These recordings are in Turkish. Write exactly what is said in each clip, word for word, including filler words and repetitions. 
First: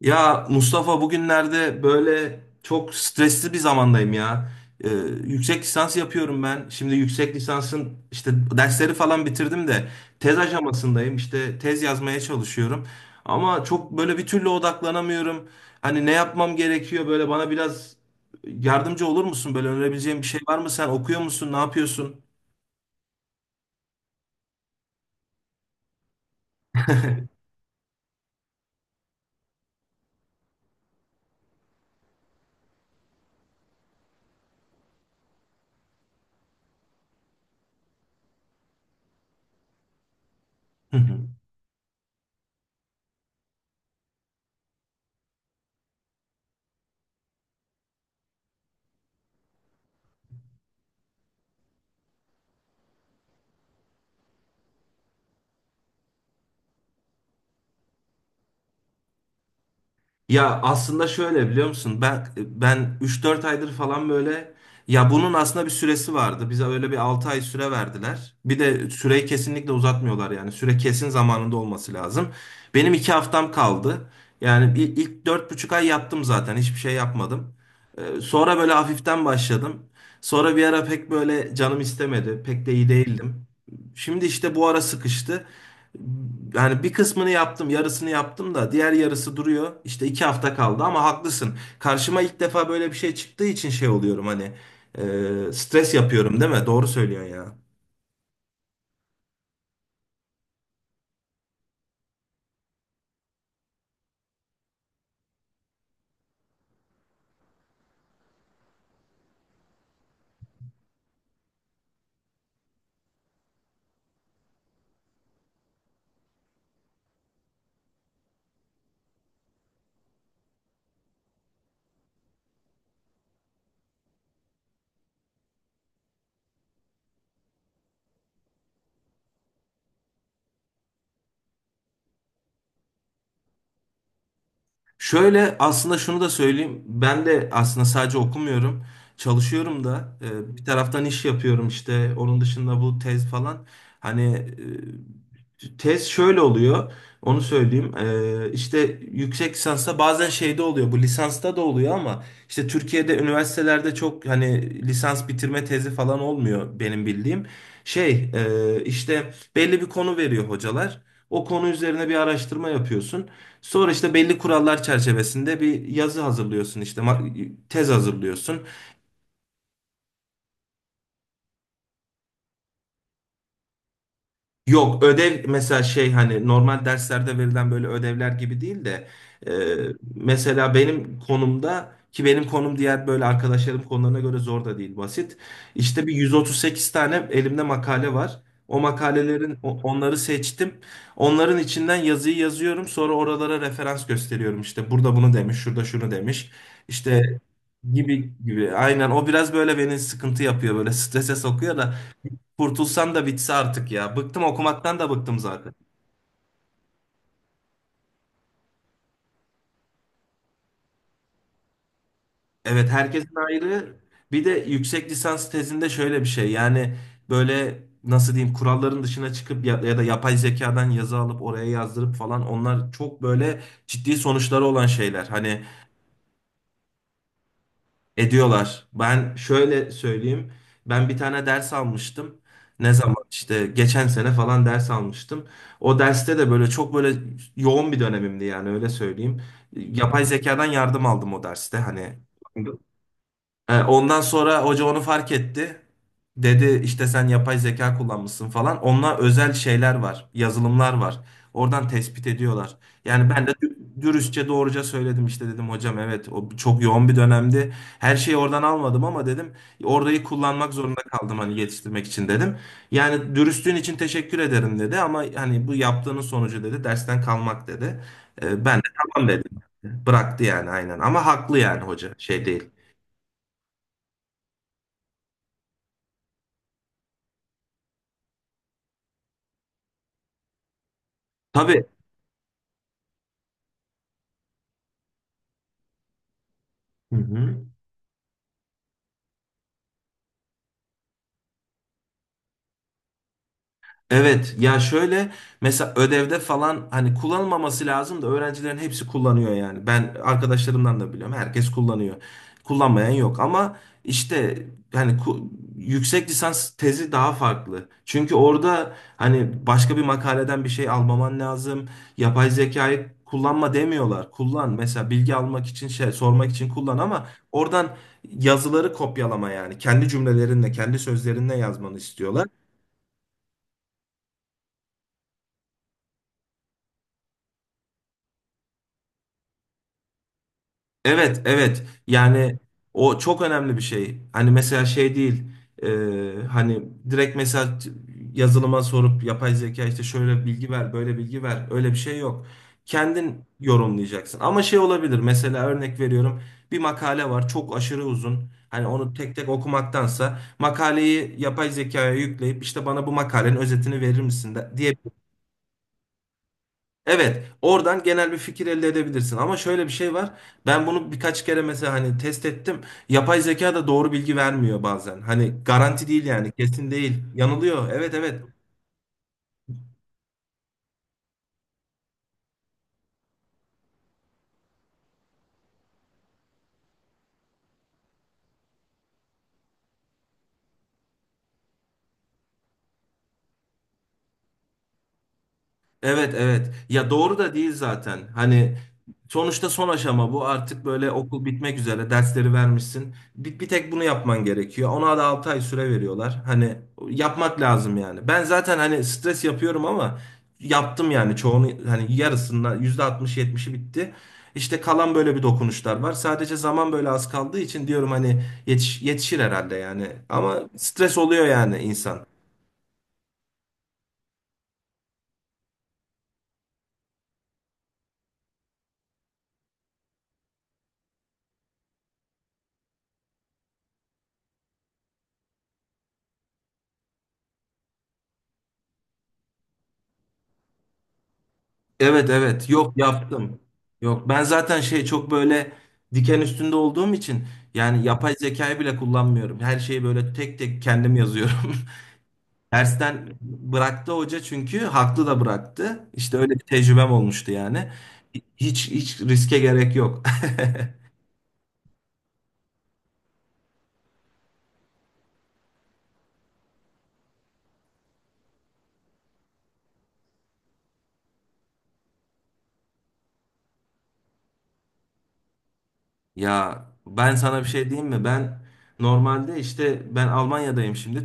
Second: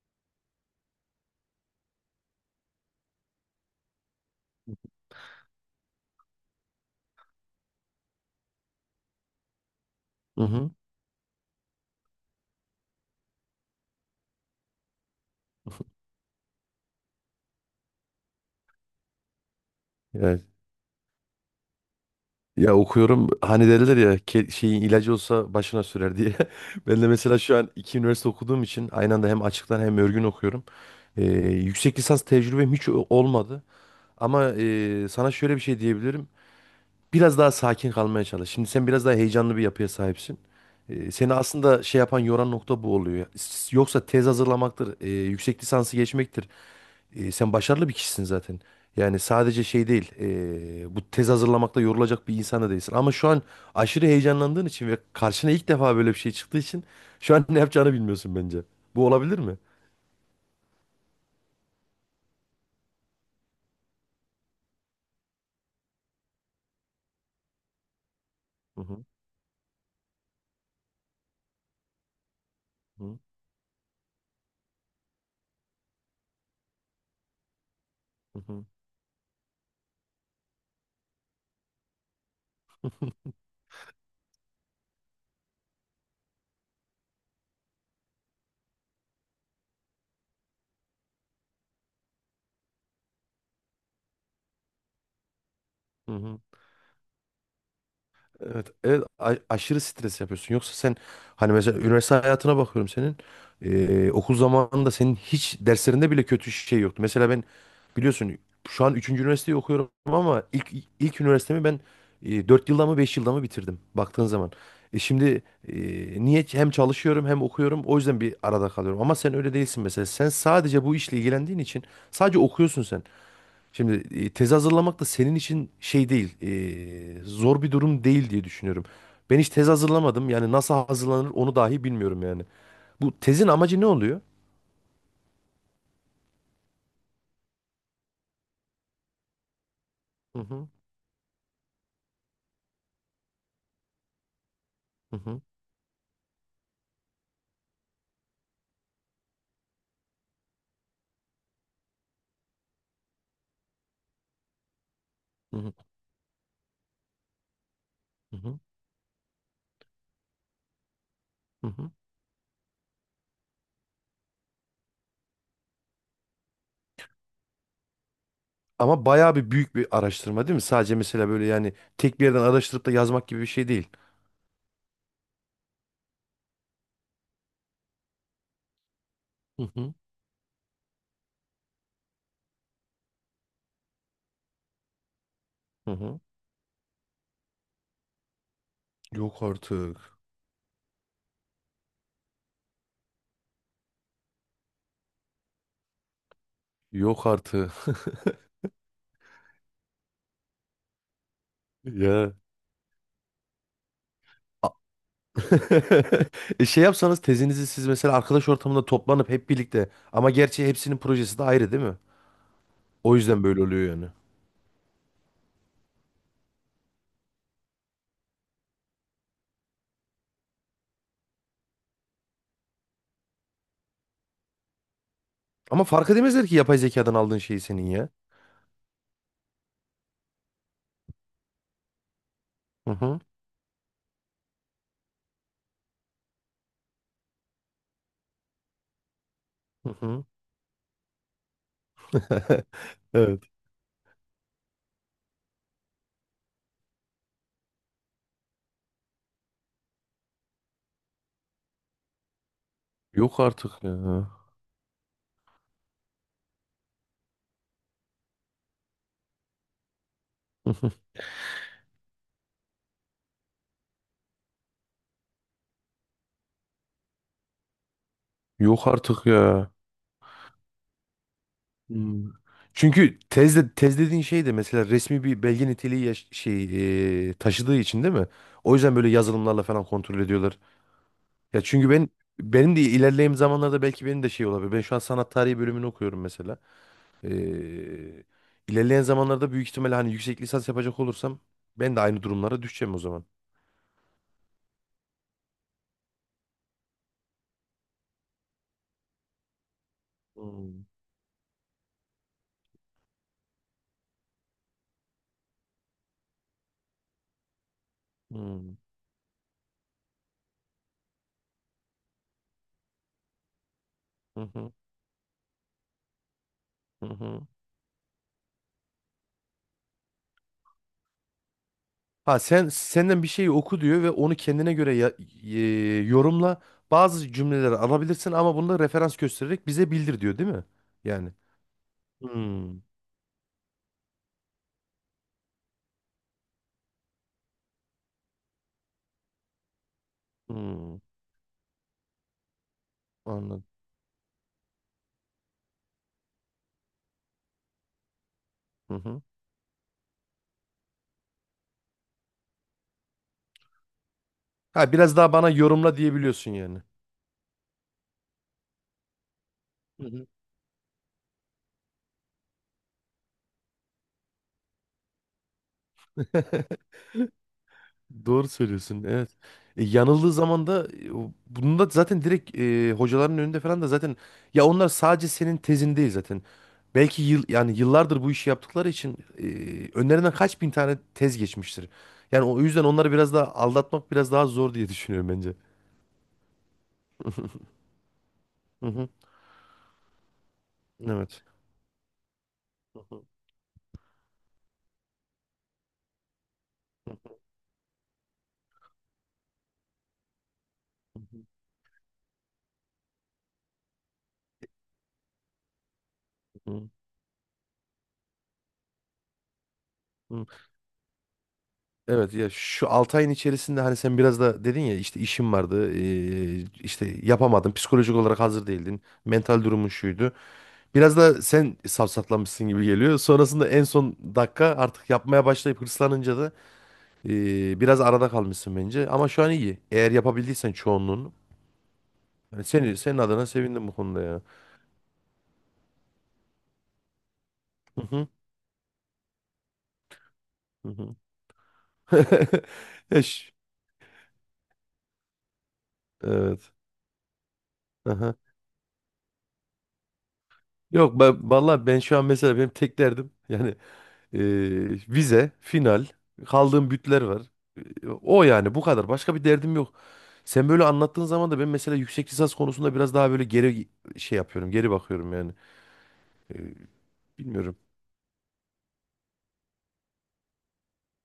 Ya Mustafa bugünlerde böyle çok stresli bir zamandayım ya. Ee, Yüksek lisans yapıyorum ben. Şimdi yüksek lisansın işte dersleri falan bitirdim de tez Hı hı. aşamasındayım. İşte tez yazmaya çalışıyorum. Ama çok böyle bir türlü odaklanamıyorum. Hani ne yapmam gerekiyor, böyle bana biraz yardımcı olur musun? Böyle önerebileceğin bir Ya, şey var mı? Sen okuyor musun? Ne yapıyorsun? ya okuyorum hani derler ya ke- şeyin ilacı olsa başına sürer diye. Ben de mesela şu an iki üniversite okuduğum için aynı anda hem açıktan hem örgün okuyorum. Ee, yüksek lisans tecrübem hiç o- olmadı. Ama e, sana şöyle bir şey diyebilirim. Biraz daha sakin kalmaya çalış. Şimdi sen biraz daha heyecanlı bir yapıya sahipsin. Ee, seni aslında şey yapan yoran nokta bu oluyor. S- Yoksa tez hazırlamaktır, e, yüksek lisansı geçmektir. E, sen başarılı bir kişisin zaten. Yani sadece şey değil, e, bu tez hazırlamakta yorulacak bir insan da değilsin. Ama şu an aşırı heyecanlandığın için ve karşına ilk defa böyle bir şey çıktığı için şu an ne yapacağını bilmiyorsun bence. Bu olabilir mi? Ya aslında şöyle, biliyor musun? Ben ben üç dört aydır falan böyle, ya bunun aslında bir süresi vardı. Bize öyle bir altı ay süre verdiler. Bir Hı de hı. süreyi kesinlikle uzatmıyorlar yani. Süre kesin zamanında olması lazım. Benim iki Hı haftam kaldı. Yani bir- ilk dört buçuk ay yattım zaten. Hiçbir şey yapmadım. Ee, Sonra hı. böyle hafiften başladım. Sonra bir ara pek böyle canım istemedi. Pek de iyi değildim. Şimdi işte bu ara sıkıştı. Yani bir kısmını yaptım, yarısını yaptım da diğer yarısı duruyor. İşte iki hafta kaldı ama haklısın. Karşıma ilk defa böyle bir şey çıktığı için şey oluyorum, hani e, stres Hı yapıyorum hı. değil mi? Doğru söylüyorsun ya. Evet, evet, a- aşırı stres yapıyorsun. Yoksa sen hani mesela üniversite hayatına bakıyorum senin. Ee, okul zamanında senin hiç derslerinde bile kötü şey yoktu. Mesela ben biliyorsun şu an üçüncü üniversiteyi okuyorum ama ilk ilk üniversitemi ben, e, dört yılda mı beş yılda mı bitirdim baktığın zaman. E şimdi, e, niye hem çalışıyorum hem okuyorum, o yüzden bir arada kalıyorum. Ama sen öyle değilsin mesela. Sen sadece bu işle ilgilendiğin için sadece okuyorsun sen. Şimdi e, tezi hazırlamak da senin için şey değil, e, zor bir durum değil diye düşünüyorum. Ben hiç tez hazırlamadım. Yani nasıl hazırlanır onu dahi bilmiyorum yani. Bu tezin amacı ne oluyor? Şöyle, aslında şunu da söyleyeyim. Ben de aslında sadece okumuyorum. Çalışıyorum da. Hı E, bir hı. taraftan iş yapıyorum işte. Onun dışında bu tez falan. Hani Hı hı. e, tez şöyle oluyor. Onu söyleyeyim. Ee, işte yüksek lisansta bazen şeyde oluyor. Bu lisansta da oluyor ama işte Türkiye'de üniversitelerde çok hani lisans Hı bitirme hı. tezi falan olmuyor benim bildiğim. Şey hı hı. e, işte belli bir konu veriyor hocalar. O Hı konu hı. üzerine bir araştırma yapıyorsun. Sonra işte belli kurallar çerçevesinde bir yazı hazırlıyorsun, işte ma- tez hazırlıyorsun. Ama bayağı bir büyük bir araştırma değil mi? Sadece mesela böyle yani tek bir yerden araştırıp da yazmak gibi bir şey değil. Yok, ödev mesela şey, hani normal derslerde verilen böyle ödevler gibi değil de e, Hı hı. mesela benim konumda, ki benim konum diğer böyle arkadaşlarım konularına göre zor da değil, basit. Hı İşte bir hı. yüz otuz sekiz tane elimde makale var. O Yok makalelerin o- onları artık. seçtim. Onların içinden yazıyı yazıyorum. Sonra oralara referans gösteriyorum. İşte burada bunu demiş, şurada şunu demiş. Yok İşte artık. gibi gibi. Aynen, o biraz böyle beni sıkıntı yapıyor, böyle strese sokuyor da. Ya. Kurtulsam da bitse artık ya. Bıktım, okumaktan da bıktım zaten. E şey yapsanız tezinizi siz mesela arkadaş ortamında toplanıp hep birlikte, ama gerçi hepsinin projesi de ayrı değil mi? Evet, O herkesin yüzden böyle oluyor ayrı. yani. Bir de yüksek lisans tezinde şöyle bir şey. Yani böyle nasıl diyeyim, kuralların dışına çıkıp ya, ya da yapay zekadan yazı alıp oraya yazdırıp falan, onlar çok böyle ciddi sonuçları olan şeyler. Hani Ama fark edemezler ki yapay zekadan aldığın şeyi senin ya. ediyorlar. Ben şöyle söyleyeyim. Ben bir tane ders almıştım. Hı Ne hı. zaman, işte geçen sene falan ders almıştım. O derste de böyle çok böyle yoğun bir dönemimdi yani, öyle söyleyeyim. Hı Yapay hı. zekadan yardım aldım o derste, hani Evet. e, ondan sonra hoca onu fark etti. Dedi işte sen yapay zeka kullanmışsın falan. Onunla özel şeyler var, yazılımlar var. Oradan tespit ediyorlar. Yani Yok ben de artık ya. dü- Hı dürüstçe doğruca söyledim, işte dedim hocam evet, o çok yoğun bir dönemdi. Her şeyi oradan almadım ama, dedim, orayı kullanmak hı. zorunda kaldım, hani yetiştirmek için, dedim. Yani dürüstlüğün için teşekkür ederim dedi, ama hani bu yaptığının sonucu dedi dersten kalmak, dedi. E, Ben de Yok artık tamam dedim. ya. Bıraktı yani, aynen, ama haklı yani, hoca Hmm. şey değil. Çünkü tezde, tez dediğin şey de mesela resmi bir belge niteliği yaş- şey, e, taşıdığı için değil mi? O yüzden böyle yazılımlarla falan kontrol ediyorlar. Ya Tabii. çünkü ben benim de ilerleyen zamanlarda belki benim de şey olabilir. Ben şu an sanat tarihi bölümünü okuyorum mesela. Hı hı. Ee, ilerleyen zamanlarda büyük ihtimalle hani yüksek lisans yapacak olursam ben de aynı durumlara düşeceğim o zaman. Evet, ya şöyle, mesela ödevde falan hani kullanılmaması lazım da öğrencilerin hepsi kullanıyor yani. Ben Hmm. arkadaşlarımdan da biliyorum, herkes kullanıyor. Kullanmayan yok, ama işte hani ku- yüksek lisans tezi daha farklı. Çünkü Hmm. orada hani başka bir makaleden bir şey almaman lazım. Yapay zekayı kullanma demiyorlar. Hı Kullan, hı. mesela bilgi almak için, şey sormak için kullan, Hı ama hı. oradan yazıları kopyalama yani. Kendi cümlelerinle kendi sözlerinle yazmanı Ha istiyorlar. sen, senden bir şeyi oku diyor ve onu kendine göre ya- e, yorumla. Bazı cümleleri alabilirsin ama bunu da referans göstererek bize bildir diyor değil mi? Yani. Evet, evet. Yani Hmm. o çok önemli bir şey. Hani mesela şey değil. E, hani direkt mesela t- yazılıma sorup yapay zeka işte şöyle bilgi ver, Hmm. böyle bilgi ver. Öyle bir şey yok. Kendin Anladım. yorumlayacaksın. Ama şey olabilir. Mesela örnek veriyorum. Bir makale var. Çok aşırı uzun. Hani Hı onu hı. tek tek okumaktansa makaleyi yapay zekaya yükleyip, işte bana bu makalenin özetini verir misin de, Ha diye. biraz daha bana yorumla diyebiliyorsun yani. Evet, oradan genel bir fikir elde edebilirsin. Ama şöyle bir şey Hı var. Ben bunu birkaç kere mesela hani test ettim. Yapay zeka da doğru bilgi vermiyor bazen. Hani garanti değil hı. yani, kesin değil. Yanılıyor. Evet evet. Doğru söylüyorsun. Evet. E, yanıldığı zaman da, e, o- bunu da zaten direkt, e, hocaların önünde falan da zaten, ya onlar sadece senin tezin değil zaten. Belki yıl, yani yıllardır bu işi yaptıkları için, e, önlerinden kaç bin tane tez geçmiştir. Yani o yüzden onları biraz daha aldatmak biraz daha zor diye düşünüyorum bence. Evet evet. Ya doğru da değil zaten. Hani Hı hı. sonuçta son aşama bu. Artık böyle Evet. okul bitmek üzere, dersleri Hı vermişsin. hı. Bir, bir tek bunu yapman gerekiyor. Ona da altı ay süre veriyorlar. Hani yapmak lazım yani. Ben zaten hani stres yapıyorum ama yaptım yani Hı çoğunu, hani yarısından yüzde altmış yetmişi bitti. İşte kalan böyle bir dokunuşlar var. Sadece hı. zaman böyle az kaldığı için diyorum hani yetiş- yetişir herhalde yani. Hı hı. Ama stres oluyor yani insan. Evet ya, şu altı ayın içerisinde hani sen biraz da dedin ya, işte işim vardı, e, işte yapamadın, psikolojik olarak hazır değildin, mental durumun şuydu. Biraz da sen safsatlamışsın gibi geliyor. Sonrasında en son dakika artık yapmaya başlayıp hırslanınca da, e, biraz arada kalmışsın bence. Ama şu an iyi. Eğer yapabildiysen çoğunluğunu. Evet Yani evet, yok seni, senin adına yaptım. sevindim bu konuda Yok, ya. ben zaten şey çok böyle diken üstünde olduğum için Hı yani hı. yapay zekayı bile kullanmıyorum. Her şeyi böyle tek tek Hı hı. kendim yazıyorum. Dersten Eş. bıraktı hoca, çünkü haklı da bıraktı. İşte öyle bir Evet. tecrübem olmuştu yani. Aha. Hiç, hiç riske gerek yok. Yok ben vallahi, ben şu an mesela benim tek derdim yani, e, vize, final, kaldığım bütler var. E, O yani bu kadar. Başka bir derdim yok. Sen böyle anlattığın zaman da ben mesela yüksek lisans konusunda biraz daha böyle geri şey yapıyorum, geri bakıyorum yani. Ee, Ya ben sana bir Bilmiyorum. şey diyeyim mi? Ben normalde işte, ben Almanya'dayım şimdi.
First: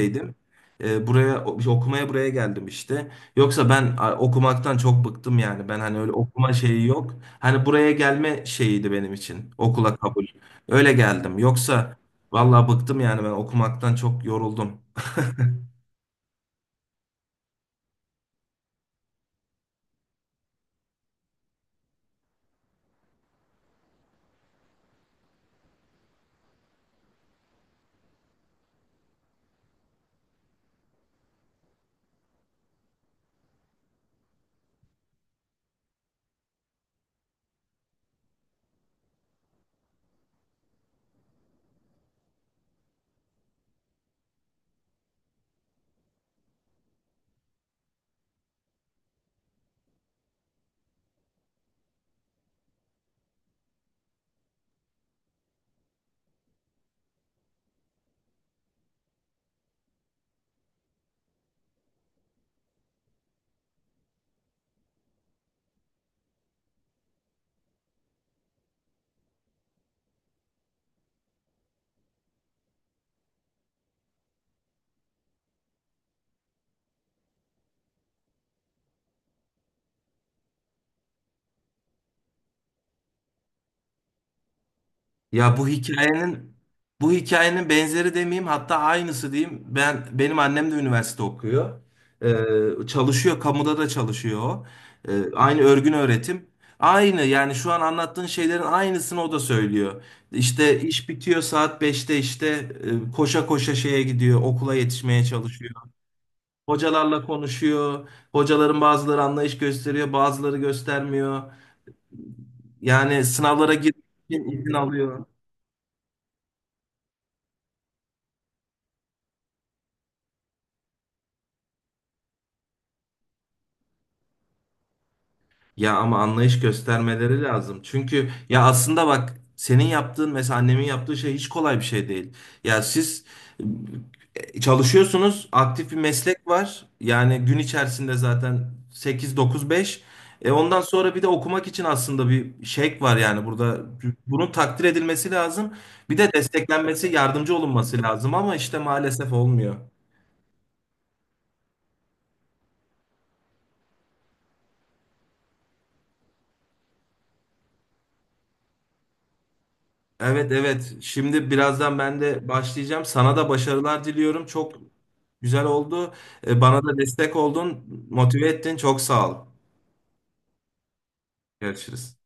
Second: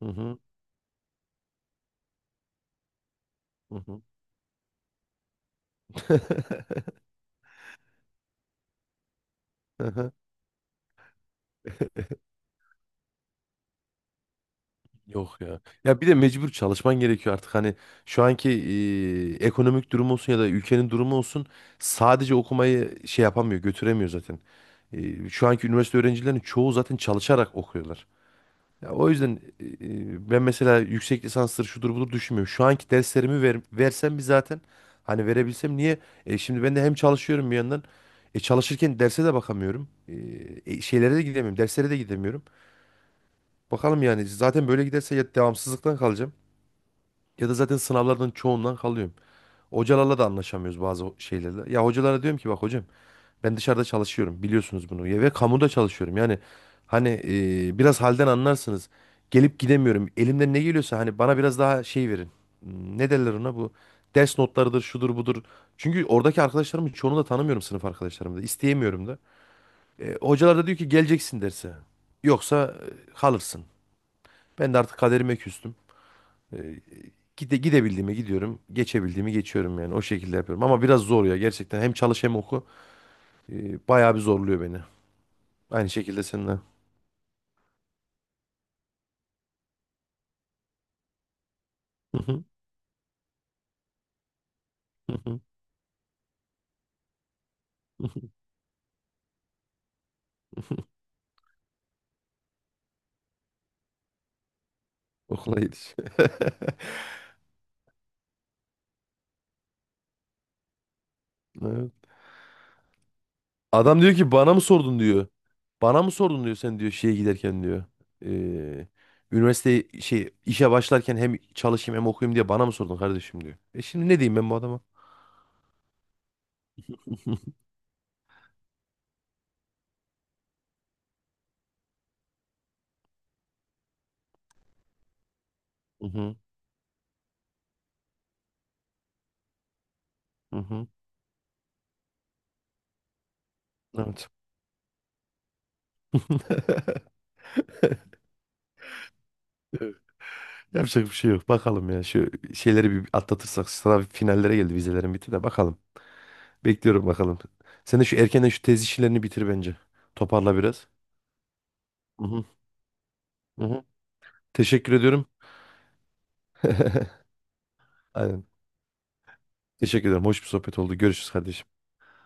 Hı hı. Ee, buraya o- okumaya buraya geldim işte. Yoksa Hı ben hı. a, okumaktan çok bıktım yani. Ben hani öyle okuma şeyi yok. Hani buraya gelme şeyiydi benim için. Hı Okula hı. kabul. Öyle geldim. Yoksa vallahi bıktım yani, ben okumaktan çok yoruldum. Yok ya. Ya bir de mecbur çalışman gerekiyor artık. Hani şu anki, e, ekonomik durum olsun ya da ülkenin durumu olsun, sadece okumayı şey yapamıyor, götüremiyor zaten. E, şu anki üniversite öğrencilerinin çoğu zaten çalışarak okuyorlar. Ya o yüzden e, e, ben mesela yüksek lisansları şudur budur düşünmüyorum. Şu anki derslerimi ver, versem bir zaten, hani verebilsem niye? E, şimdi ben de hem çalışıyorum bir yandan. E, çalışırken derse de bakamıyorum. E, e, şeylere de gidemiyorum. Derslere de gidemiyorum. Bakalım yani, zaten böyle giderse ya devamsızlıktan kalacağım ya da zaten sınavlardan çoğundan kalıyorum. Hocalarla da anlaşamıyoruz bazı şeylerle. Ya hocalara diyorum ki bak hocam, ben dışarıda çalışıyorum biliyorsunuz bunu, ya ve kamuda çalışıyorum yani, hani e, biraz halden anlarsınız, gelip gidemiyorum, elimden ne geliyorsa hani bana biraz daha şey verin. Hmm, ne derler ona, bu ders notlarıdır şudur budur, çünkü oradaki arkadaşlarımın çoğunu da tanımıyorum, sınıf arkadaşlarımı da isteyemiyorum da. E, hocalar da diyor ki geleceksin derse, yoksa e, kalırsın. Ben de artık kaderime küstüm, e, gide, gidebildiğime gidiyorum, geçebildiğimi geçiyorum yani o şekilde yapıyorum ama biraz zor ya, gerçekten hem çalış hem oku, e, bayağı bir zorluyor beni. Ya bu Aynı şekilde hikayenin seninle. bu hikayenin benzeri demeyeyim, hatta aynısı diyeyim. Ben benim annem de üniversite okuyor. Hı hı. Ee, çalışıyor, kamuda da çalışıyor, o. Ee, hı hı. Aynı örgün öğretim. Aynı yani, şu an anlattığın Hı şeylerin aynısını o da söylüyor. hı. İşte iş bitiyor saat beşte, işte e, koşa koşa şeye gidiyor, okula yetişmeye Okula çalışıyor. gidiş. Hocalarla konuşuyor. Hocaların bazıları anlayış gösteriyor, bazıları göstermiyor. Evet. Yani sınavlara Adam girmek diyor ki için bana mı izin sordun alıyor. diyor. Bana mı sordun diyor, sen diyor şeye giderken diyor. Ee, Üniversite şey, işe başlarken hem çalışayım hem okuyayım diye bana mı sordun kardeşim diyor. E şimdi ne diyeyim ben bu adama? Ya ama anlayış göstermeleri lazım. Çünkü ya aslında bak, senin yaptığın, mesela annemin yaptığı şey hiç kolay bir şey değil. Ya siz e, çalışıyorsunuz, aktif bir Hı hı. meslek var. Yani gün içerisinde zaten sekiz dokuz beş. E Hı ondan hı. sonra bir de okumak için aslında bir şevk var yani burada. Evet. Bunun takdir edilmesi lazım. Bir de desteklenmesi, yardımcı olunması lazım ama işte maalesef olmuyor. Evet. Yapacak bir şey yok. Bakalım ya, şu şeyleri bir atlatırsak, sınav finallere geldi, vizelerin bitti de bakalım. Bekliyorum bakalım. Sen de şu erkenden şu tez işlerini bitir bence. Evet Toparla biraz. evet. Şimdi birazdan ben Hı hı. de başlayacağım. Sana da Hı hı. başarılar diliyorum. Çok Teşekkür ediyorum. güzel oldu. E, Bana da destek oldun, Aynen. motive ettin. Çok sağ ol. Teşekkür ederim. Hoş bir sohbet oldu. Görüşürüz kardeşim. Görüşürüz.